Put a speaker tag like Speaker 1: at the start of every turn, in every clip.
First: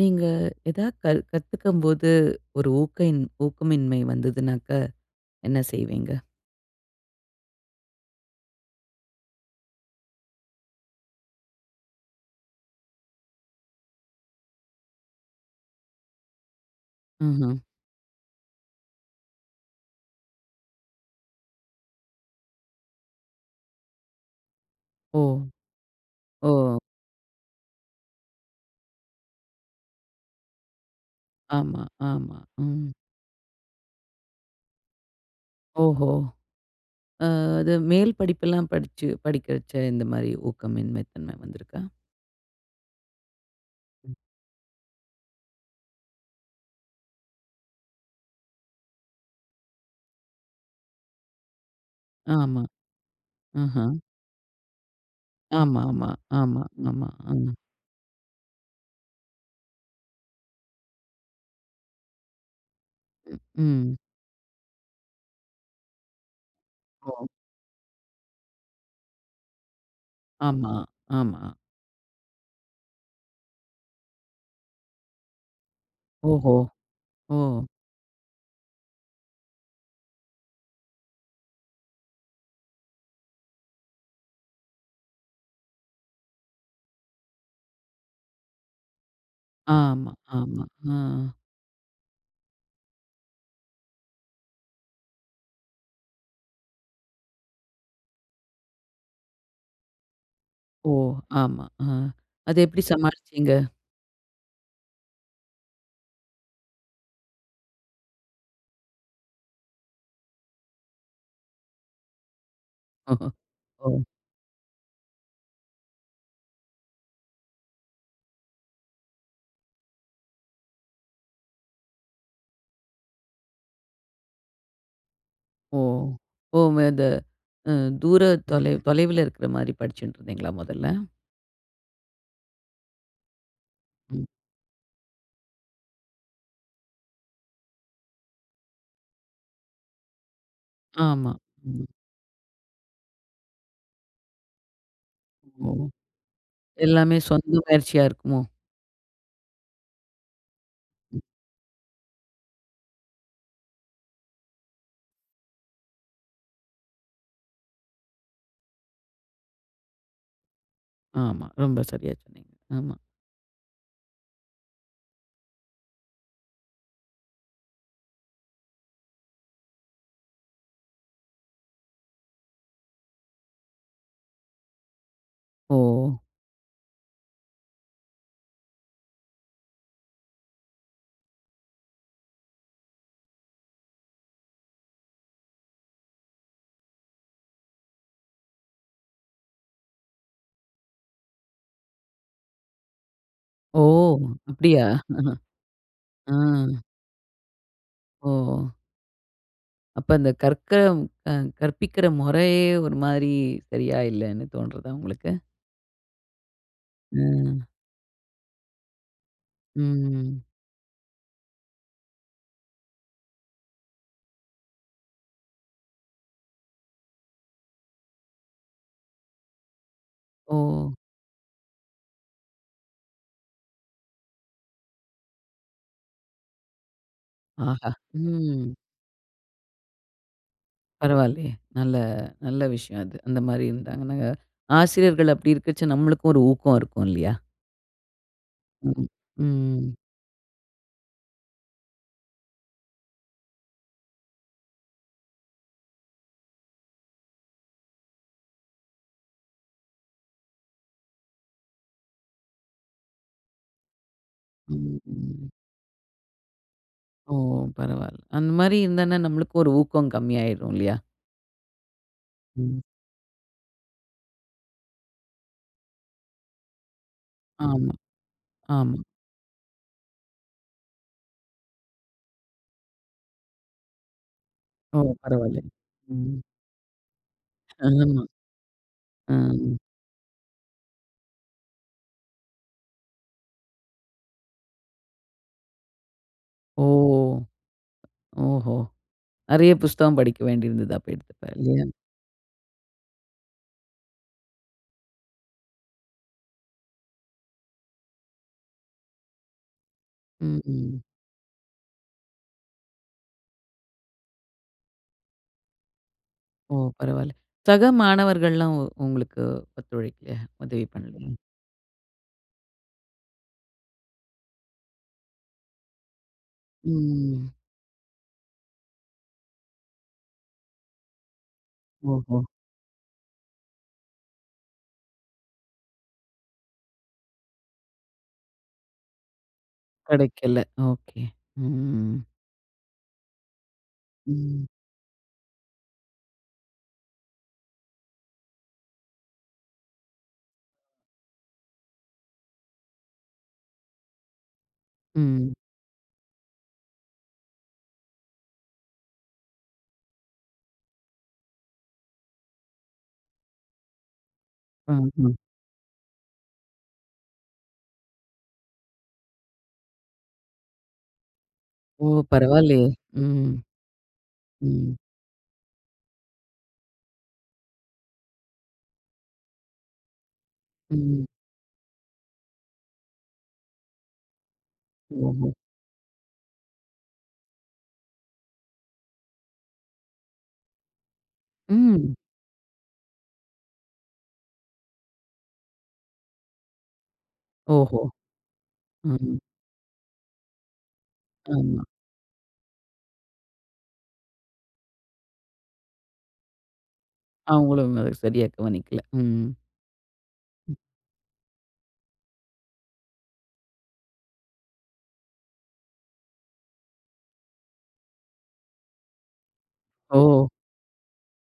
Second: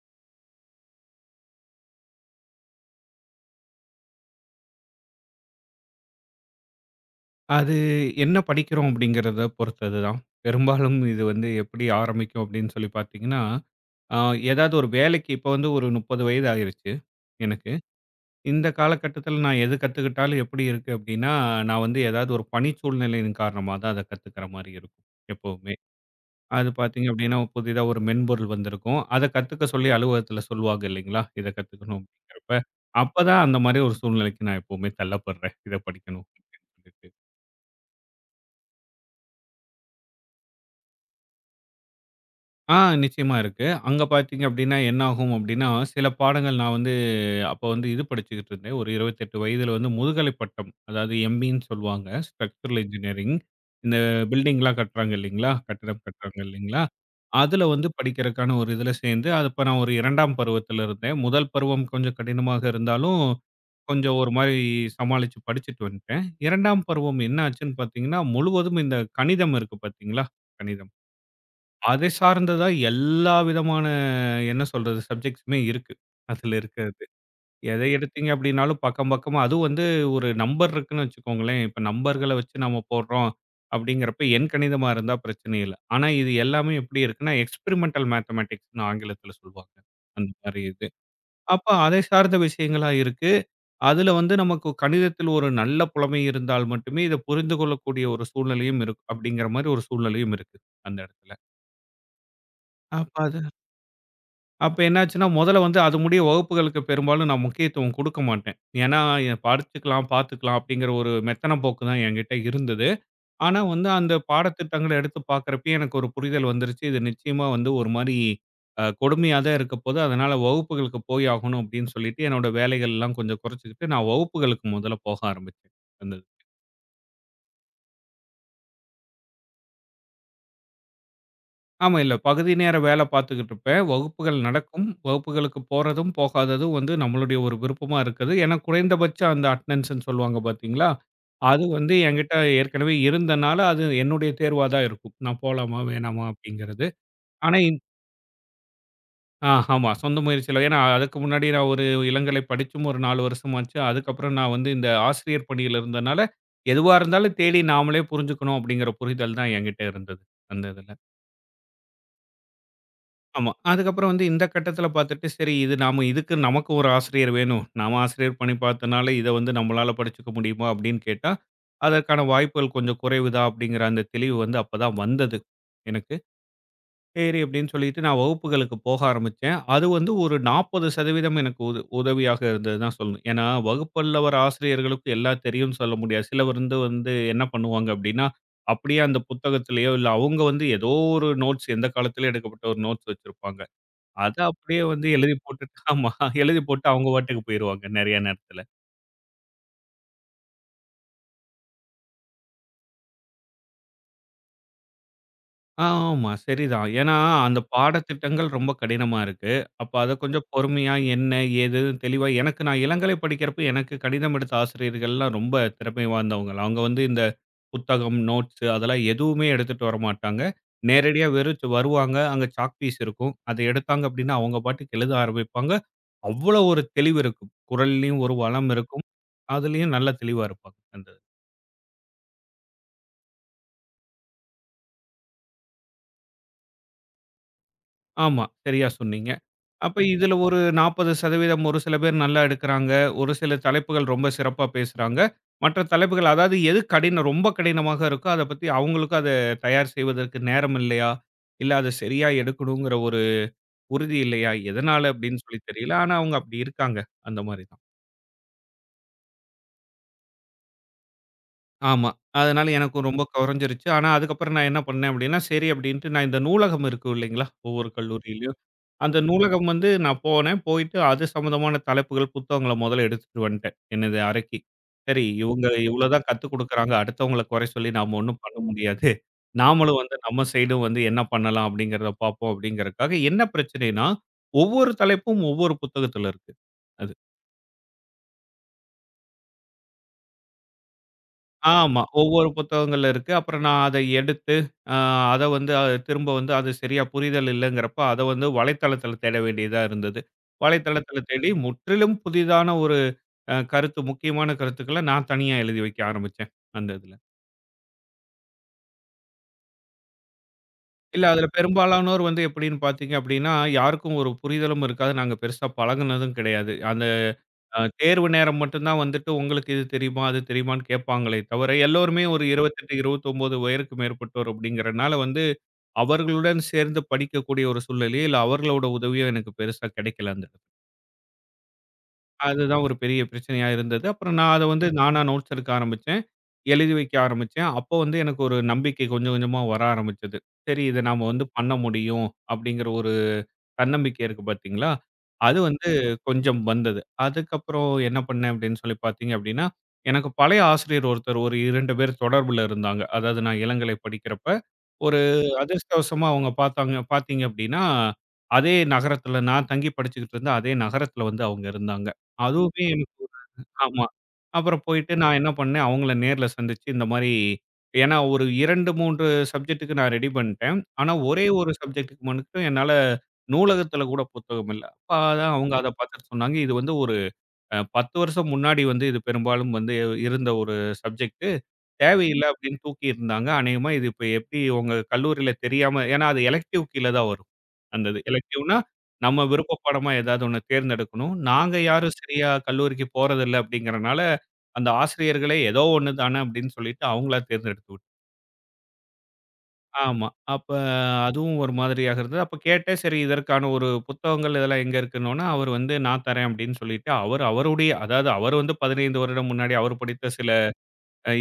Speaker 1: நீங்க ஏதாவது கத்துக்கும்போது ஒரு ஊக்கமின்மை வந்ததுனாக்க என்ன செய்வீங்க?
Speaker 2: அது என்ன படிக்கிறோம் அப்படிங்கிறத பொறுத்தது தான். பெரும்பாலும் இது வந்து எப்படி ஆரம்பிக்கும் அப்படின்னு சொல்லி பார்த்தீங்கன்னா, அ ஏதாவது ஒரு வேலைக்கு இப்போ வந்து ஒரு 30 வயது ஆயிருச்சு
Speaker 1: ம்ஹ்ம்.
Speaker 2: எனக்கு. இந்த காலகட்டத்தில நான் எது கத்துக்கிட்டாலும் எப்படி இருக்கு அப்படின்னா, நான் வந்து ஏதாவது ஒரு பணி சூழ்நிலையின் காரணமா தான் அத கத்துக்கிற மாரி இருக்கும்
Speaker 1: ஓ!
Speaker 2: எப்பவுமே.
Speaker 1: ஓ!
Speaker 2: அது பார்த்தீங்க அப்படின்னா, புதிதா ஒரு மென்பொருள் வந்திருக்கும். அத கத்துக்க சொல்லி அலுவலகத்தில சொல்லுவாங்க இல்லைங்களா? இத
Speaker 1: ஆமா,
Speaker 2: கத்துக்கணும்
Speaker 1: ஆமா.
Speaker 2: அப்படிங்கிறப்ப,
Speaker 1: ம்.
Speaker 2: அப்பதான் அந்த மாரி ஒரு சூழ்நிலைக்கு நான் எப்பவுமே தள்ளப்படுறேன். இத
Speaker 1: ஓஹோ!
Speaker 2: படிக்கணும் அப்படின்னு சொல்லிட்டு.
Speaker 1: அ அது மேல் படிப்பெல்லாம் படிச்சு படிக்கிறச்ச இந்த மாரி ஊக்கமின்மை தன்மை வந்திருக்கா?
Speaker 2: ஆ, நிச்சயமா இருக்கு. அங்க
Speaker 1: ம்.
Speaker 2: பார்த்தீங்க அப்டின்னா, என்ன ஆகும் அப்டின்னா, சில பாடங்கள் நான் வந்து அப்போ வந்து இது படிச்சுக்கிட்டு இருந்தேன். ஒரு 28 வயதில வந்து முதுகலை பட்டம். அதாவது எம்பின்னு சொல்லுவாங்க.
Speaker 1: ஆமா.
Speaker 2: Structural engineering.
Speaker 1: ஆஹா.
Speaker 2: இந்த பில்டிங்லாம் கட்டுறாங்க இல்லைங்களா?
Speaker 1: ஆமா,
Speaker 2: கட்டிடம்
Speaker 1: ஆமா,
Speaker 2: கட்டுறாங்க
Speaker 1: ஆமா,
Speaker 2: இல்லைங்களா?
Speaker 1: ஆமா, ஆமா.
Speaker 2: அதில வந்து படிக்கிறக்கான ஒரு இதில சேர்ந்து, அது அப்ப நான் ஒரு 2ஆம் பருவத்தில இருந்தேன். முதல் பருவம் கொஞ்சம் கடினமாக இருந்தாலும்,
Speaker 1: ம், ம்.
Speaker 2: கொஞ்சம் ஒரு மாரி சமாளிச்சு படிச்சுட்டு வந்துட்டேன். 2ஆம் பருவம்
Speaker 1: ஓ!
Speaker 2: என்ன ஆச்சுன்னு பார்த்தீங்கன்னா, முழுவதும் இந்த கணிதம் இருக்கு பார்த்தீங்களா?
Speaker 1: ஆமா,
Speaker 2: கணிதம்.
Speaker 1: ஆமா.
Speaker 2: அதை சார்ந்ததா எல்லா விதமான என்ன சொல்றது சப்ஜெக்ட்ஸுமே இருக்கு.
Speaker 1: ஓஹோ!
Speaker 2: அதுல இருக்கிறது.
Speaker 1: ஓ!
Speaker 2: எதை எடுத்தீங்க அப்படின்னாலும் பக்கம் பக்கமா அதுவும் வந்து ஒரு நம்பர் இருக்குன்னு வச்சுக்கோங்களேன். இப்ப நம்பர்கள வச்சு நம்ம போடுறோம் அப்படிங்கிறப்ப எண் கணிதமா இருந்தா பிரச்சனை இல்ல. ஆனா இது எல்லாமே எப்படி இருக்குன்னா, எக்ஸ்பெரிமென்டல் மேத்தமேட்டிக்ஸ்ன்னு ஆங்கிலத்துல சொல்வாங்க.
Speaker 1: ஆமா,
Speaker 2: அந்த மாரி
Speaker 1: ஆமா.
Speaker 2: இது.
Speaker 1: ஆ.
Speaker 2: அப்ப அதை சார்ந்த விஷயங்களா இருக்கு. அதுல வந்து நமக்கு கணிதத்தில் ஒரு நல்ல புலமை இருந்தால் மட்டுமே இத புரிந்து கொள்ளக்கூடிய ஒரு சூழ்நிலையும் இருக்கும். அப்படிங்கிற மாரி ஒரு சூழ்நிலையும் இருக்கு
Speaker 1: ஓ!
Speaker 2: அந்த இடத்துல.
Speaker 1: ஆமா. ஆ. அத எப்படி
Speaker 2: அப்ப அது
Speaker 1: சமாளிச்சீங்க?
Speaker 2: அப்ப என்னாச்சுன்னா, முதல்ல வந்து அது முடிய வகுப்புகளுக்கு பெரும்பாலும் நான் முக்கியத்துவம் குடுக்க மாட்டேன். ஏன்னா, படிச்சுக்கலாம், பார்த்துக்கலாம் அப்படிங்கிற ஒரு மெத்தன போக்கு தான் என்கிட்ட இருந்தது. ஆனா
Speaker 1: ஓ!
Speaker 2: வந்து அந்த பாடத்திட்டங்கள எடுத்து பார்க்கிறப்பயே எனக்கு ஒரு புரிதல் வந்துருச்சு. இது நிச்சயமா வந்து ஒரு மாரி கொடுமையா தான் இருக்கப்போது. அதனால வகுப்புகளுக்கு போய் ஆகணும் அப்படின்னு சொல்லிட்டு, என்னோட வேலைகள்லாம் கொஞ்சம் குறைச்சுக்கிட்டு நான் வகுப்புகளுக்கு முதல்ல போக ஆரம்பிச்சேன்.
Speaker 1: ஓ!
Speaker 2: அந்த
Speaker 1: ஓ! இந்த அ தூர தொலைவுல இருக்கிற மாரி படிச்சுட்டு இருந்தீங்களா மொதல்ல?
Speaker 2: ஆமா. இல்ல. பகுதி நேர வேல பார்த்துக்கிட்டு இருப்பேன்.
Speaker 1: ம்.
Speaker 2: வகுப்புகள் நடக்கும். வகுப்புகளுக்கு போறதும், போகாததும் வந்து நம்மளுடைய ஒரு விருப்பமா இருக்குது. ஏன்னா குறைந்தபட்ச அந்த அட்டெண்டன்ஸ்ன்னு சொல்லுவாங்க பார்த்தீங்களா?
Speaker 1: ஆமா.
Speaker 2: அது
Speaker 1: ம்.
Speaker 2: வந்து என்கிட்ட ஏற்கனவே இருந்தனால, அது என்னுடைய தேர்வா தான் இருக்கும். நான்
Speaker 1: ஓ!
Speaker 2: போலாமா? வேணாமா? அப்படிங்கிறது.
Speaker 1: எல்லாமே சொந்த
Speaker 2: ஆனா இந்
Speaker 1: முயற்சியா இருக்குமோ?
Speaker 2: ஆ, ஆமா. சொந்த முயற்சியில ஏன்னா அதுக்கு
Speaker 1: ம்.
Speaker 2: முன்னாடி நான் ஒரு இளங்கலை படிச்சும் ஒரு 4 வருஷமாச்சு. அதுக்கப்புறம் நான் வந்து இந்த ஆசிரியர் பணியில இருந்தனால, எதுவா இருந்தாலும் தேடி நாமளே புரிஞ்சுக்கணும் அப்படிங்கிற புரிதல் தான் என்கிட்ட இருந்தது. அந்த இதுல.
Speaker 1: ஆமா. ரொம்ப சரியா சொன்னீங்க. ஆமா.
Speaker 2: ஆமா. அதுக்கப்புறம் வந்து இந்த கட்டத்தில பார்த்துட்டு, சரி இது நாம இதுக்கு நமக்கு ஒரு ஆசிரியர் வேணும். நாம ஆசிரியர் பணி பார்த்தனால, இத வந்து நம்மளால படிச்சுக்க முடியுமா? அப்படின்னு கேட்டா, அதற்கான வாய்ப்புகள் கொஞ்சம் குறைவுதான் அப்படிங்கிற அந்த தெளிவு வந்து அப்பதான் வந்தது
Speaker 1: ஓ!
Speaker 2: எனக்கு. சரி அப்படின்னு சொல்லிட்டு நான் வகுப்புகளுக்கு போக ஆரம்பிச்சேன். அது வந்து ஒரு 40% எனக்கு உதவியாக இருந்ததுன்னு தான் சொல்லணும். ஏன்னா, வகுப்பல்ல வர ஆசிரியர்களுக்கு எல்லாம் தெரியும்னு சொல்ல முடியாது. சிலர் வந்து வந்து என்ன பண்ணுவாங்க அப்படின்னா, அப்படியே அந்த புத்தகத்திலயோ, இல்ல அவங்க வந்து ஏதோ ஒரு நோட்ஸ் எந்த காலத்திலயும் எடுக்கப்பட்ட ஒரு நோட்ஸ் வச்சிருப்பாங்க.
Speaker 1: ஓ!
Speaker 2: அத அப்படியே
Speaker 1: அப்படியா?
Speaker 2: வந்து எழுதி போட்டுட்டு ஆமா.
Speaker 1: ஆ.
Speaker 2: எழுதி போட்டு அவங்க பாட்டுக்கு போயிருவாங்க நெறைய
Speaker 1: ஓ!
Speaker 2: நேரத்துல.
Speaker 1: அப்ப அந்த கற்க அ கற்பிக்கிற முறையே ஒரு மாதிரி சரியா இல்லன்னு தோன்றதா உங்களுக்கு?
Speaker 2: ஆமா சரிதான். ஏன்னா, அந்த
Speaker 1: ம்.
Speaker 2: பாடத்திட்டங்கள் ரொம்ப கடினமா இருக்கு. அப்ப அத
Speaker 1: ம்.
Speaker 2: கொஞ்சம் பொறுமையா என்ன, ஏதுன்னு தெளிவா எனக்கு நான் இளங்கலை படிக்கிறப்ப எனக்கு கணிதம் எடுத்த ஆசிரியர்கள்லாம் ரொம்ப திறமை வாய்ந்தவங்க. அவங்க வந்து இந்த புத்தகம், நோட்ஸ் அதெல்லாம் எதுவுமே எடுத்துட்டு வரமாட்டாங்க.
Speaker 1: ஓ!
Speaker 2: நேரடியா வெறும் வருவாங்க. அங்க சாக் பீஸ் இருக்கும். அத எடுத்தாங்க அப்படின்னா, அவங்க பாட்டுக்கு எழுத ஆரம்பிப்பாங்க. அவ்வளோ ஒரு தெளிவு இருக்கும்.
Speaker 1: ஆஹா!
Speaker 2: குரல்லயும் ஒரு
Speaker 1: ம்.
Speaker 2: வளம் இருக்கும். அதுலயும் நல்ல தெளிவா இருப்பாங்க.
Speaker 1: பரவாயில்லையே. நல்ல நல்ல விஷயம் அது. அந்த மாரி இருந்தாங்கன்னா, ஆசிரியர்கள் அப்படி இருக்கச்ச நம்மளுக்கும் ஒரு ஊக்கம் இருக்கும் இல்லையா?
Speaker 2: ஆமா. சரியா
Speaker 1: ம்.
Speaker 2: சொன்னீங்க.
Speaker 1: ம்.
Speaker 2: அப்ப இதுல ஒரு 40% ஒரு சில பேர் நல்லா எடுக்குறாங்க. ஒரு சில தலைப்புகள் ரொம்ப சிறப்பா பேசுறாங்க. மற்ற தலைப்புகள் அதாவது எது கடினம் ரொம்ப கடினமாக இருக்கோ, அத பத்தி அவங்களுக்கு அத தயார் செய்வதற்கு நேரம் இல்லையா? இல்ல அத சரியா எடுக்கணுங்கிற ஒரு உறுதி இல்லையா?
Speaker 1: ம்.
Speaker 2: எதனால அப்டின்னு
Speaker 1: ம்.
Speaker 2: சொல்லி தெரியல. ஆனா அவங்க அப்டி இருக்காங்க.
Speaker 1: ஓ!
Speaker 2: அந்த மாரி தான்.
Speaker 1: பரவால்ல. அந்த மாரி இருந்தான்னா நம்மளுக்கும் ஒரு ஊக்கம் கம்மியாயிரும் இல்லையா?
Speaker 2: ஆமா. அதனால
Speaker 1: ம்.
Speaker 2: எனக்கும் ரொம்ப கொறஞ்சிருச்சு. ஆனா அதுக்கப்புறம் நான் என்ன பண்ணேன் அப்டின்னா, சரி அப்டின்ட்டு நான் இந்த நூலகம் இருக்கும் இல்லைங்களா? ஒவ்வொரு
Speaker 1: ஆமா,
Speaker 2: கல்லூரியிலயும்.
Speaker 1: ஆமா.
Speaker 2: அந்த நூலகம் வந்து நான் போனேன். போயிட்டு அது சம்மந்தமான தலைப்புகள், புத்தகங்கள மொதல்ல எடுத்துட்டு வந்துட்டேன். என்னது அறைக்கு.
Speaker 1: ஓ!
Speaker 2: சரி
Speaker 1: பரவால்ல.
Speaker 2: இவங்க இவ்ளோ தான்
Speaker 1: ம்.
Speaker 2: கத்துக் குடுக்குறாங்க. அடுத்தவங்கள குறை சொல்லி நாம
Speaker 1: ஆமா.
Speaker 2: ஒண்ணும் பண்ண முடியாது.
Speaker 1: ம்.
Speaker 2: நாமளும் வந்து நம்ம சைடும் வந்து என்ன பண்ணலாம் அப்படிங்கிறத பார்ப்போம் அப்படிங்கிறதுக்காக, என்ன பிரச்சனைன்னா, ஒவ்வொரு தலைப்பும் ஒவ்வொரு புத்தகத்துல இருக்கு.
Speaker 1: ஓ!
Speaker 2: அது.
Speaker 1: ஓஹோ! நெறைய புஸ்தகம் படிக்க வேண்டியிருந்தது அப்ப எடுத்தப்ப இல்லையா?
Speaker 2: ஆமா. ஒவ்வொரு புத்தகங்கள்ல இருக்கு. அப்புறம் நான் அத எடுத்து, அ அத வந்து திரும்ப வந்து அது சரியா புரிதல் இல்லங்கிறப்ப, அத வந்து வலைத்தளத்துல தேட வேண்டியதா இருந்தது.
Speaker 1: ம். ம்.
Speaker 2: வலைத்தளத்துல தேடி முற்றிலும் புதிதான ஒரு கருத்து முக்கியமான கருத்துக்கள நான் தனியா எழுதி வைக்க ஆரம்பிச்சேன்,
Speaker 1: ஓ!
Speaker 2: அந்த இதுல.
Speaker 1: பரவால்ல. சக மாணவர்கள்லாம் உங்களுக்கு ஒத்துழைக்கலையா? உதவி
Speaker 2: இல்ல
Speaker 1: பண்ணலையா?
Speaker 2: அதுல பெரும்பாலானோர் வந்து எப்படின்னு பார்த்தீங்க அப்படின்னா, யாருக்கும் ஒரு புரிதலும் இருக்காது. நாங்க பெருசா பழகுனதும் கிடையாது. அந்த
Speaker 1: ம்.
Speaker 2: தேர்வு நேரம் மட்டும் தான் வந்துட்டு உங்களுக்கு இது தெரியுமா? அது தெரியுமான்னு கேட்பாங்களே தவிர, எல்லோருமே
Speaker 1: ஓஹோ!
Speaker 2: ஒரு 28, 29 வயதுக்கு மேற்பட்டோர் அப்படிங்கிறனால வந்து அவர்களுடன் சேர்ந்து படிக்கக்கூடிய ஒரு சூழ்நிலையோ, இல்ல அவர்களோட உதவியோ எனக்கு பெருசா கிடைக்கல அந்த
Speaker 1: கிடைக்கல.
Speaker 2: இடத்துல.
Speaker 1: ஓகே. ம்.
Speaker 2: அதுதான் ஒரு பெரிய பிரச்சனையா இருந்தது. அப்புறம் நான் அத
Speaker 1: ம்.
Speaker 2: வந்து நானா நோட்ஸ் எடுக்க ஆரம்பிச்சேன். எழுதி வைக்க ஆரம்பிச்சேன். அப்போ வந்து எனக்கு ஒரு நம்பிக்கை கொஞ்சம் கொஞ்சமா வர ஆரம்பிச்சது. சரி இத நாம வந்து பண்ண முடியும் அப்படிங்கிற ஒரு தன்னம்பிக்கை இருக்கு பார்த்தீங்களா?
Speaker 1: ம்.
Speaker 2: அது வந்து கொஞ்சம் வந்தது. அதுக்கப்புறம் என்ன பண்ணேன் அப்படின்னு சொல்லி பார்த்தீங்க அப்படின்னா, எனக்கு பழைய ஆசிரியர் ஒருத்தர் ஒரு 2 பேர் தொடர்புல இருந்தாங்க. அதாவது நான் இளங்கலை படிக்கிறப்ப. ஒரு
Speaker 1: ம்ஹ்ம்.
Speaker 2: அதிர்ஷ்டவசமா அவங்க பார்த்தாங்க பார்த்தீங்க அப்படின்னா, அதே நகரத்தில நான் தங்கி படிச்சுக்கிட்டு இருந்த அதே நகரத்தில வந்து அவங்க இருந்தாங்க.
Speaker 1: ஓ!
Speaker 2: அதுவுமே
Speaker 1: பரவாயில்லையே! ம்.
Speaker 2: ஆமா. அப்புறம்
Speaker 1: ம்.
Speaker 2: போயிட்டு நான் என்ன பண்ணேன், அவங்கள நேர்ல சந்திச்சு இந்த மாரி ஏன்னா ஒரு 2, 3 சப்ஜெக்ட்டுக்கு நான் ரெடி பண்ணிட்டேன். ஆனா
Speaker 1: ம்.
Speaker 2: ஒரே ஒரு சப்ஜெக்ட்டுக்கு மட்டும் என்னால நூலகத்துல கூட புத்தகம் இல்ல. அப்ப
Speaker 1: ஓஹோ!
Speaker 2: அதான் அவங்க அத பார்த்துட்டு சொன்னாங்க. இது வந்து ஒரு 10 வருஷம் முன்னாடி வந்து இது பெரும்பாலும் வந்து இருந்த ஒரு சப்ஜெக்ட்.
Speaker 1: ம்.
Speaker 2: தேவையில்ல அப்படின்னு தூக்கி இருந்தாங்க. அநேகமா இது இப்ப எப்படி உங்க கல்லூரியில தெரியாம ஏன்னா அது எலக்டிவ் கீழ தான் வரும்.
Speaker 1: ஓஹோ!
Speaker 2: அந்த இது எலக்டிவ்னா
Speaker 1: ம்.
Speaker 2: நம்ம விருப்ப பாடமா ஏதாவது ஒண்ணு தேர்ந்தெடுக்கணும். நாங்க
Speaker 1: ஆமா.
Speaker 2: யாரும் சரியா கல்லூரிக்கு போறதில்ல அப்படிங்கிறனால, அந்த ஆசிரியர்களே ஏதோ ஒண்ணு தானே அப்படின்னு சொல்லிட்டு அவங்களா தேர்ந்தெடுத்து
Speaker 1: அவங்களும் அத சரியா கவனிக்கல. ம்.
Speaker 2: ஆமா. அப்ப அதுவும் ஒரு மாதிரியாக இருந்தது. அப்ப கேட்டேன் சரி இதற்கான ஒரு புத்தகங்கள் இதெல்லாம் எங்க இருக்குன்னோன, அவர் வந்து நான் தரேன் அப்படின்னு சொல்லிட்டு அவர் அவருடைய அதாவது அவர் வந்து 15 வருடம் முன்னாடி அவர்
Speaker 1: ஓ!
Speaker 2: படித்த சில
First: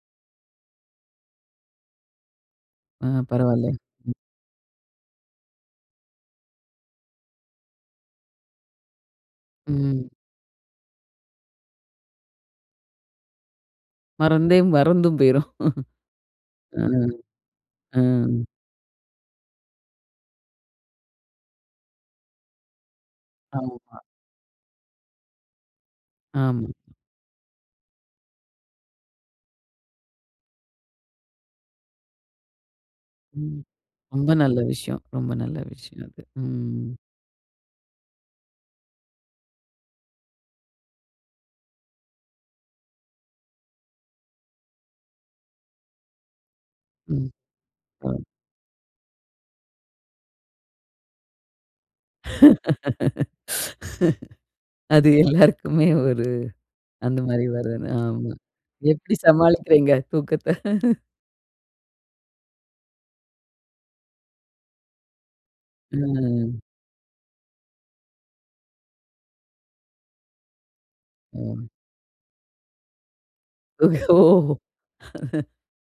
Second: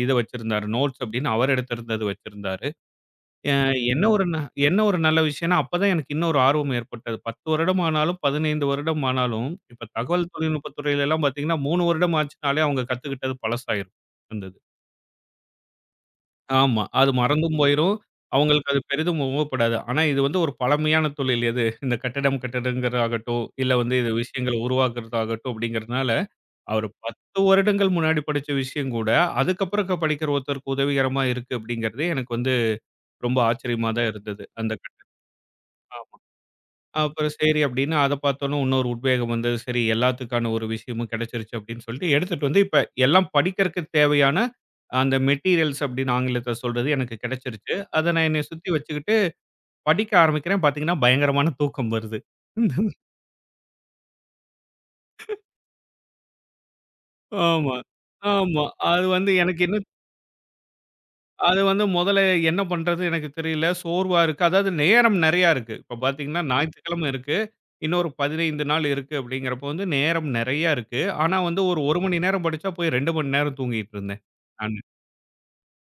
Speaker 2: இத வச்சிருந்தாரு. நோட்ஸ் அப்படின்னு அவர் எடுத்திருந்தது வச்சிருந்தாரு. அ
Speaker 1: பரவால்ல.
Speaker 2: என்ன ஒரு ந என்ன ஒரு நல்ல விஷயம்னா, அப்பதான் எனக்கு இன்னும் ஒரு ஆர்வம் ஏற்பட்டது. 10 வருடம் ஆனாலும், 15 வருடம் ஆனாலும், இப்ப
Speaker 1: ம்.
Speaker 2: தகவல் தொழில்நுட்பத் துறையிலலாம் பார்த்தீங்கன்னா, 3 வருடம் ஆச்சுனாலே அவங்க கத்துக்கிட்டது பழசாயிரும். அந்த
Speaker 1: மறந்தே
Speaker 2: இது.
Speaker 1: மறந்தும் போயிரும். அ,
Speaker 2: ஆமா. அது மறந்தும் போயிரும்.
Speaker 1: அ.
Speaker 2: அவங்களுக்கு அது பெரிதும் உபப்படாது. ஆனா இது வந்து ஒரு பழமையான தொழில் எது? இந்த கட்டடம் கட்டுறதுங்கிறதாகட்டும், இல்ல வந்து
Speaker 1: ஆமா,
Speaker 2: இது விஷயங்கள உருவாக்குறதாகட்டும் அப்படிங்கிறதுனால,
Speaker 1: ஆமா.
Speaker 2: அவர் 10 வருடங்கள் முன்னாடி படிச்ச விஷயம் கூட, அதுக்கப்புறம் படிக்கிற ஒருத்தருக்கு உதவிகரமா இருக்கு அப்படிங்கிறது எனக்கு வந்து ரொம்ப
Speaker 1: ம்.
Speaker 2: ஆச்சரியமா தான்
Speaker 1: ரொம்ப
Speaker 2: இருந்தது.
Speaker 1: நல்ல
Speaker 2: அந்த
Speaker 1: விஷயம். ரொம்ப நல்ல விஷயம்
Speaker 2: கட்
Speaker 1: அது. ம்.
Speaker 2: அப்புறம் சரி அப்படின்னு அத பார்த்தோன்னே இன்னொரு உத்வேகம் வந்தது. சரி எல்லாத்துக்கான ஒரு விஷயமும் கிடைச்சிருச்சு அப்படின்னு சொல்லிட்டு எடுத்துட்டு வந்து இப்ப எல்லாம் படிக்கிறக்கு தேவையான அந்த மெட்டீரியல்ஸ் அப்படின்னு ஆங்கிலத்துல சொல்றது எனக்கு
Speaker 1: ம்.
Speaker 2: கிடைச்சிருச்சு. அத நான் என்னைய சுத்தி வச்சுக்கிட்டு படிக்க ஆரம்பிக்கிறேன். பார்த்தீங்கன்னா பயங்கரமான தூக்கம் வருது.
Speaker 1: அது எல்லாருக்குமே ஒரு அந்த மாரி
Speaker 2: ஆமா,
Speaker 1: வருது. ஆமா.
Speaker 2: ஆமா. அது
Speaker 1: எப்படி
Speaker 2: வந்து எனக்கு என்ன
Speaker 1: சமாளிக்கிறீங்க தூக்கத்த?
Speaker 2: அது வந்து முதல்ல என்ன பண்றது எனக்கு தெரியல. சோர்வா இருக்கு. அதாவது நேரம் நெறையா இருக்கு. இப்ப பார்த்தீங்கன்னா,
Speaker 1: ம்.
Speaker 2: ஞாயிற்றுக்கிழமை இருக்கு. இன்னொரு 15 நாள் இருக்கு அப்படிங்கிறப்போ வந்து நேரம் நெறையா இருக்கு. ஆனா
Speaker 1: ஓ.
Speaker 2: வந்து ஒரு 1 மணி நேரம் படிச்சா போய் 2 மணி நேரம் தூங்கிட்டு இருந்தேன்
Speaker 1: ஓ!
Speaker 2: நானு.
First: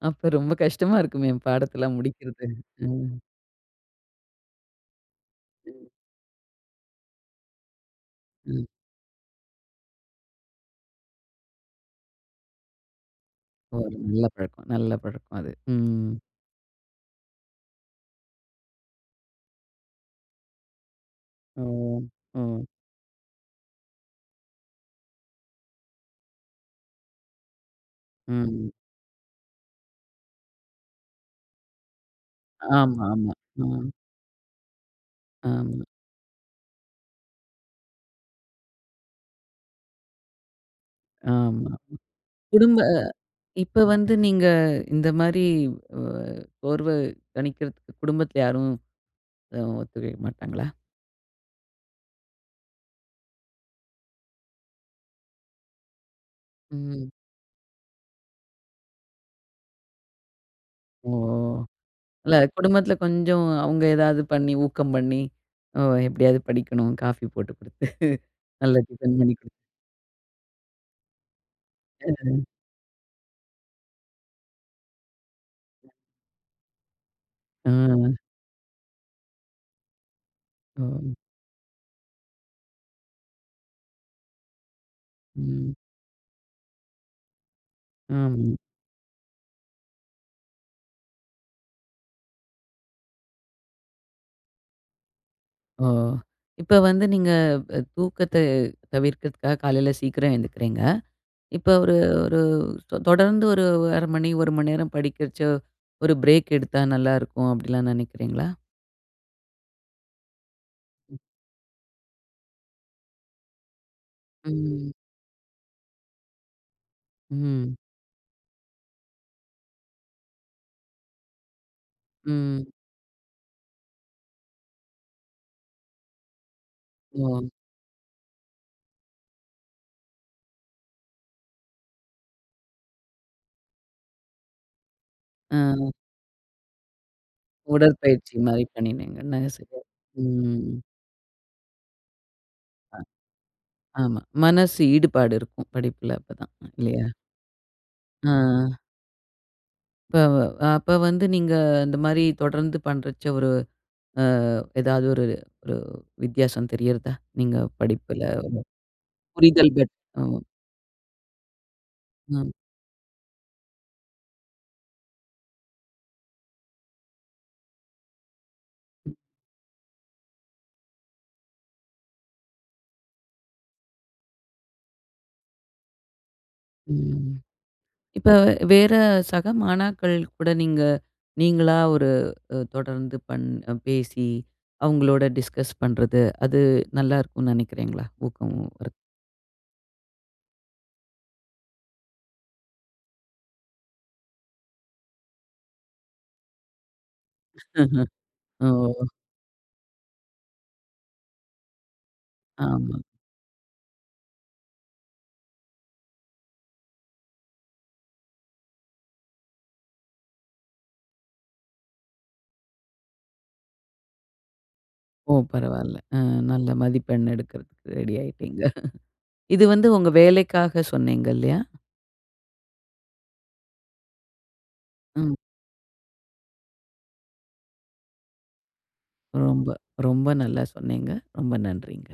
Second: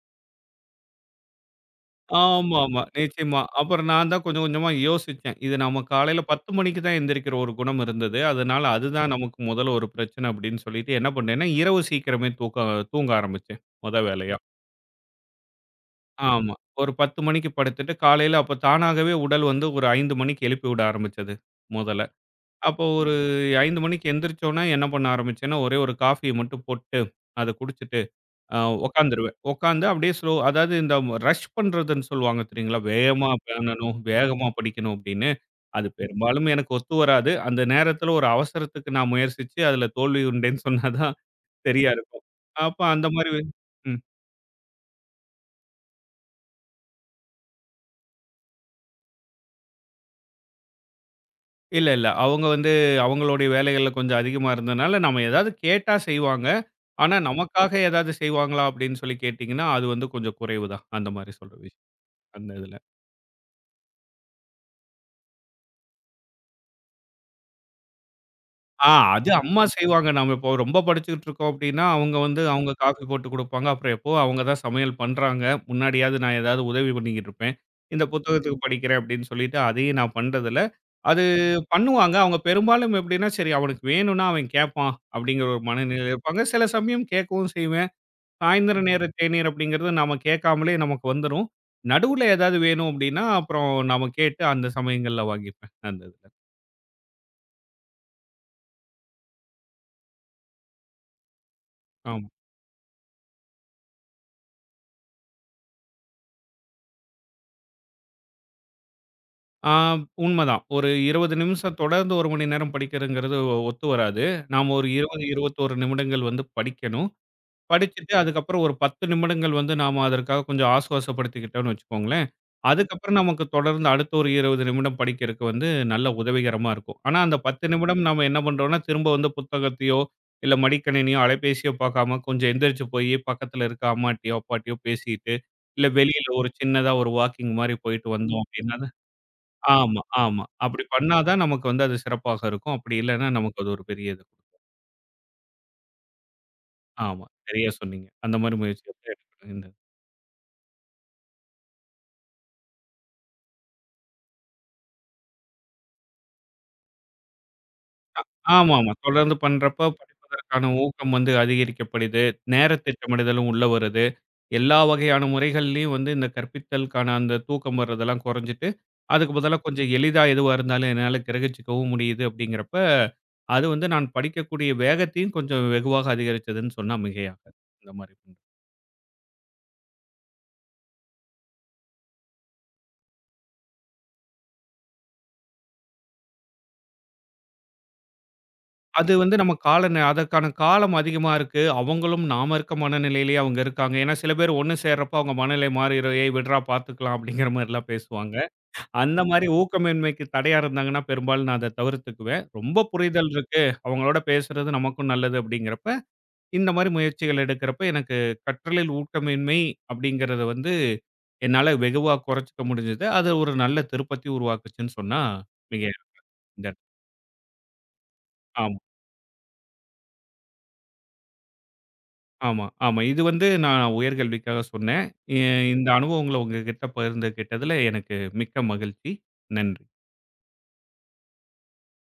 Speaker 1: அப்ப ரொம்ப கஷ்டமா இருக்குமே பாடத்தெல்லாம் முடிக்கிறது.
Speaker 2: ஆமாமா,
Speaker 1: ம்.
Speaker 2: நிச்சயமா. அப்புறம் நான் தான் கொஞ்சம் கொஞ்சமா யோசிச்சேன். இது நம்ம காலையில 10 மணிக்கு தான் எந்திரிக்கிற ஒரு குணம் இருந்தது. அதனால
Speaker 1: ம்.
Speaker 2: அதுதான் நமக்கு முதல்ல ஒரு பிரச்சனை அப்படின்னு சொல்லிட்டு என்ன பண்ணேன்னா, இரவு சீக்கிரமே தூங்க ஆரம்பிச்சேன்
Speaker 1: ஒரு
Speaker 2: மொத
Speaker 1: நல்ல
Speaker 2: வேலையா.
Speaker 1: பழக்கம். நல்ல பழக்கம் அது. ம்.
Speaker 2: ஆமா. ஒரு 10:00 மணிக்கு படுத்துட்டு, காலையில அப்ப தானாகவே உடல் வந்து ஒரு 5:00 மணிக்கு எழுப்பி விட ஆரம்பிச்சது,
Speaker 1: ஓ!
Speaker 2: முதல்ல.
Speaker 1: ஓ!
Speaker 2: அப்போ ஒரு 5:00 மணிக்கு எந்திரிச்சோனே என்ன பண்ண ஆரம்பிச்சேன்னா, ஒரே ஒரு காஃபிய மட்டும் போட்டு, அத குடிச்சிட்டு அ
Speaker 1: ம்.
Speaker 2: உட்காந்துருவேன். உட்காந்து அப்படியே ஸ்லோ அதாவது இந்த ரஷ் பண்றதுன்னு சொல்லுவாங்க தெரியுங்களா?
Speaker 1: ஆமா,
Speaker 2: வேகமா
Speaker 1: ஆமா. ம்.
Speaker 2: பண்ணணும், வேகமா படிக்கணும் அப்படின்னு.
Speaker 1: ஆமா,
Speaker 2: அது பெரும்பாலும் எனக்கு ஒத்து வராது. அந்த நேரத்துல ஒரு அவசரத்துக்கு நான் முயற்சிச்சு, அதுல தோல்வி உண்டேன்னு சொன்னா தான்
Speaker 1: ஆமா.
Speaker 2: சரியா இருக்கும்.
Speaker 1: குடும்ப
Speaker 2: அப்ப அந்த மாரி
Speaker 1: இப்ப
Speaker 2: ம்.
Speaker 1: வந்து நீங்க இந்த மாரி அ சோர்வ தணிக்கிறதுக்கு குடும்பத்தில யாரும் ஒத்துழைக்க மாட்டாங்களா?
Speaker 2: இல்ல, இல்ல. அவங்க வந்து அவங்களுடைய வேலைகள்ல கொஞ்சம் அதிகமா இருந்தனால, நம்ம ஏதாவது கேட்டா செய்வாங்க.
Speaker 1: ம்.
Speaker 2: ஆனா, நமக்காக ஏதாவது செய்வாங்களா அப்படின்னு சொல்லி கேட்டீங்கன்னா, அது வந்து கொஞ்சம் குறைவு தான்.
Speaker 1: ஓ!
Speaker 2: அந்த மாரி சொல்ற விஷயம்.
Speaker 1: இல்ல
Speaker 2: அந்த இதுல.
Speaker 1: குடும்பத்துல கொஞ்சம் அவங்க ஏதாவது பண்ணி, ஊக்கம் பண்ணி, ஓ, எப்படியாவது படிக்கணும். காஃபி போட்டு குடுத்து, நல்ல
Speaker 2: ஆ
Speaker 1: டிஃபன்
Speaker 2: அது
Speaker 1: பண்ணி குடுத்து.
Speaker 2: அம்மா செய்வாங்க. நம்ம இப்போ ரொம்ப படிச்சுக்கிட்டு இருக்கோம் அப்படின்னா, அவங்க வந்து அவங்க காஃபி போட்டு குடுப்பாங்க. அப்புறம் எப்போ அவங்க தான் சமையல் பண்றாங்க. முன்னாடியாவது நான் ஏதாவது உதவி பண்ணிக்கிட்டு இருப்பேன்.
Speaker 1: ஆ,
Speaker 2: இந்த புத்தகத்துக்கு படிக்கிறேன் அப்படின்னு சொல்லிட்டு, அதையும் நான் பண்றதில்ல.
Speaker 1: ஓ,
Speaker 2: அது பண்ணுவாங்க. அவங்க பெரும்பாலும் எப்படின்னா, சரி அவனுக்கு வேணும்னா அவன் கேட்பான் அப்படிங்கிற ஒரு
Speaker 1: ம்.
Speaker 2: மனநிலையில இருப்பாங்க. சில சமயம் கேட்கவும் செய்வேன்.
Speaker 1: ஆமா.
Speaker 2: சாயந்தர நேர தேநீர் அப்படிங்கிறது நாம கேட்காமலே நமக்கு வந்துரும். நடுவுல ஏதாவது வேணும் அப்படின்னா, அப்புறம் நாம கேட்டு அந்த சமயங்கள்ல வாங்கிப்பேன்.
Speaker 1: ஓ!
Speaker 2: அந்த இதுல.
Speaker 1: இப்ப வந்து நீங்க தூக்கத்த தவிர்க்கிறதுக்காக காலையில சீக்கிரம் எழுந்துக்கிறீங்க. இப்ப ஒரு
Speaker 2: ஆமா.
Speaker 1: ஒரு தொடர்ந்து ஒரு 1/2 மணி, 1 மணி நேரம் படிக்கிறச்ச ஒரு பிரேக் எடுத்தா நல்லாருக்கும் அப்படிலாம் நினைக்கிறீங்களா?
Speaker 2: ஆ உண்மதான். ஒரு
Speaker 1: ம்.
Speaker 2: 20 நிமிஷம் தொடர்ந்து 1 மணி நேரம் படிக்கிறதுங்கிறது ஒத்து வராது. நாம ஒரு
Speaker 1: ம்.
Speaker 2: 20, 21 நிமிடங்கள் வந்து படிக்கணும்.
Speaker 1: ம்.
Speaker 2: படிச்சுட்டு அதுக்கப்புறம் ஒரு 10 நிமிடங்கள் வந்து நாம அதற்காக கொஞ்சம் ஆசுவாசப்படுத்திக்கிட்டோம்னு வச்சுக்கோங்களேன்.
Speaker 1: ம்.
Speaker 2: அதுக்கப்புறம் நமக்கு தொடர்ந்து அடுத்த ஒரு 20 நிமிடம் படிக்கிறக்கு வந்து நல்ல உதவிகரமா இருக்கும். ஆனா அந்த
Speaker 1: ஓ!
Speaker 2: 10 நிமிடம் நாம என்ன பண்றோம்னா, திரும்ப வந்து புத்தகத்தையோ, இல்ல மடிக்கணினியோ, அலைபேசியோ பார்க்காம கொஞ்சம் எந்திரிச்சு போயி பக்கத்துல இருக்க அம்மாட்டயோ, அப்பாட்டயோ பேசிட்டு,
Speaker 1: ஆ.
Speaker 2: இல்ல வெளியில ஒரு சின்னதா ஒரு வாக்கிங் மாரி போயிட்டு
Speaker 1: உடற்பயிற்சி
Speaker 2: வந்தோம்
Speaker 1: மாரி
Speaker 2: அப்படின்னா தான்
Speaker 1: பண்ணினீங்கன்னா சரியா.
Speaker 2: ஆமா, ஆமா.
Speaker 1: ம்.
Speaker 2: அப்படி பண்ணா தான் நமக்கு வந்து அது சிறப்பாக இருக்கும். அப்படி இல்லன்னா நமக்கு அது ஒரு பெரிய
Speaker 1: ஆமா.
Speaker 2: இது.
Speaker 1: மனசு ஈடுபாடு இருக்கும் படிப்புல அப்பதான். இல்லையா?
Speaker 2: ஆமா. சரியா சொன்னீங்க.
Speaker 1: ஆ.
Speaker 2: அந்த மாரி முயற்சி எடுக்கணும்.
Speaker 1: இப்ப வந்து நீங்க இந்த மாரி தொடர்ந்து பண்றச்ச ஒரு அ ஏதாவது ஒரு ஒரு வித்தியாசம் தெரியறதா? நீங்க படிப்புல ஒரு
Speaker 2: ஆமாமா. தொடர்ந்து
Speaker 1: புரிதல்
Speaker 2: பண்றப்ப
Speaker 1: ஆமா.
Speaker 2: படிப்பதற்கான ஊக்கம் வந்து அதிகரிக்கப்படுது.
Speaker 1: ம்.
Speaker 2: நேர திட்டமிடுதலும் உள்ள வருது. எல்லா வகையான முறைகள்லயும் வந்து இந்த கற்பித்தலுக்கான அந்த தூக்கம் வர்றதெல்லாம் குறைஞ்சுட்டு, அதுக்கு பதிலா கொஞ்சம் எளிதா எதுவா இருந்தாலும் என்னால கிரகிச்சுக்கவும் முடியுது அப்படிங்கிறப்ப, அது வந்து நான் படிக்கக்கூடிய வேகத்தையும் கொஞ்சம் வெகுவாக அதிகரிச்சதுன்னு சொன்னா
Speaker 1: ம்.
Speaker 2: மிகையாகாது. இந்த மாரி.
Speaker 1: இப்ப வேற சக மாணாக்கள் கூட நீங்களா ஒரு தொடர்ந்து பேசி அவங்களோட டிஸ்கஸ் பண்றது, அது நல்லா இருக்கும்னு நினைக்கிறீங்களா? ஊக்கம்.
Speaker 2: அது வந்து நம்ம கால நே அதற்கான காலம் அதிகமா இருக்கு. அவங்களும் நாம இருக்க மனநிலையிலேயே அவங்க இருக்காங்க. ஏன்னா சில பேர் ஒண்ணு சேர்றப்ப அவங்க மனநிலை மாறிரும். "ஏய் விட்றா பார்த்துக்கலாம்" அப்படிங்கிற மாரிலாம்
Speaker 1: ஆஹ.
Speaker 2: பேசுவாங்க.
Speaker 1: ஓ!
Speaker 2: அந்த மாரி ஊக்கமின்மைக்கு தடையா இருந்தாங்கன்னா, பெரும்பாலும் நான் அத தவிர்த்துக்குவேன். ரொம்ப
Speaker 1: ஆமா.
Speaker 2: புரிதல் இருக்கு, அவங்களோட பேசுறது நமக்கும் நல்லது அப்படிங்கிறப்ப, இந்த மாரி முயற்சிகள் எடுக்கிறப்ப எனக்கு கற்றலில் ஊக்கமின்மை அப்படிங்கிறத வந்து என்னால வெகுவா குறைச்சுக்க முடிஞ்சது. அது ஒரு நல்ல திருப்பத்தை உருவாக்குச்சுன்னு சொன்னா
Speaker 1: ஓ!
Speaker 2: மிகையா
Speaker 1: பரவால்ல. நல்ல மதிப்பெண் எடுக்கிறதுக்கு ரெடி ஆயிட்டீங்க.
Speaker 2: ஆமா,
Speaker 1: இது வந்து உங்க வேலைக்காக சொன்னீங்க இல்லையா?
Speaker 2: ஆமா. இது வந்து நான் உயர்கல்விக்காக சொன்னேன்.
Speaker 1: ம்.
Speaker 2: இ இந்த அனுபவங்கள உங்ககிட்ட பகிர்ந்துகிட்டதுல எனக்கு மிக்க மகிழ்ச்சி.
Speaker 1: ரொம்ப
Speaker 2: நன்றி.
Speaker 1: ரொம்ப நல்லா சொன்னீங்க. ரொம்ப நன்றிங்க.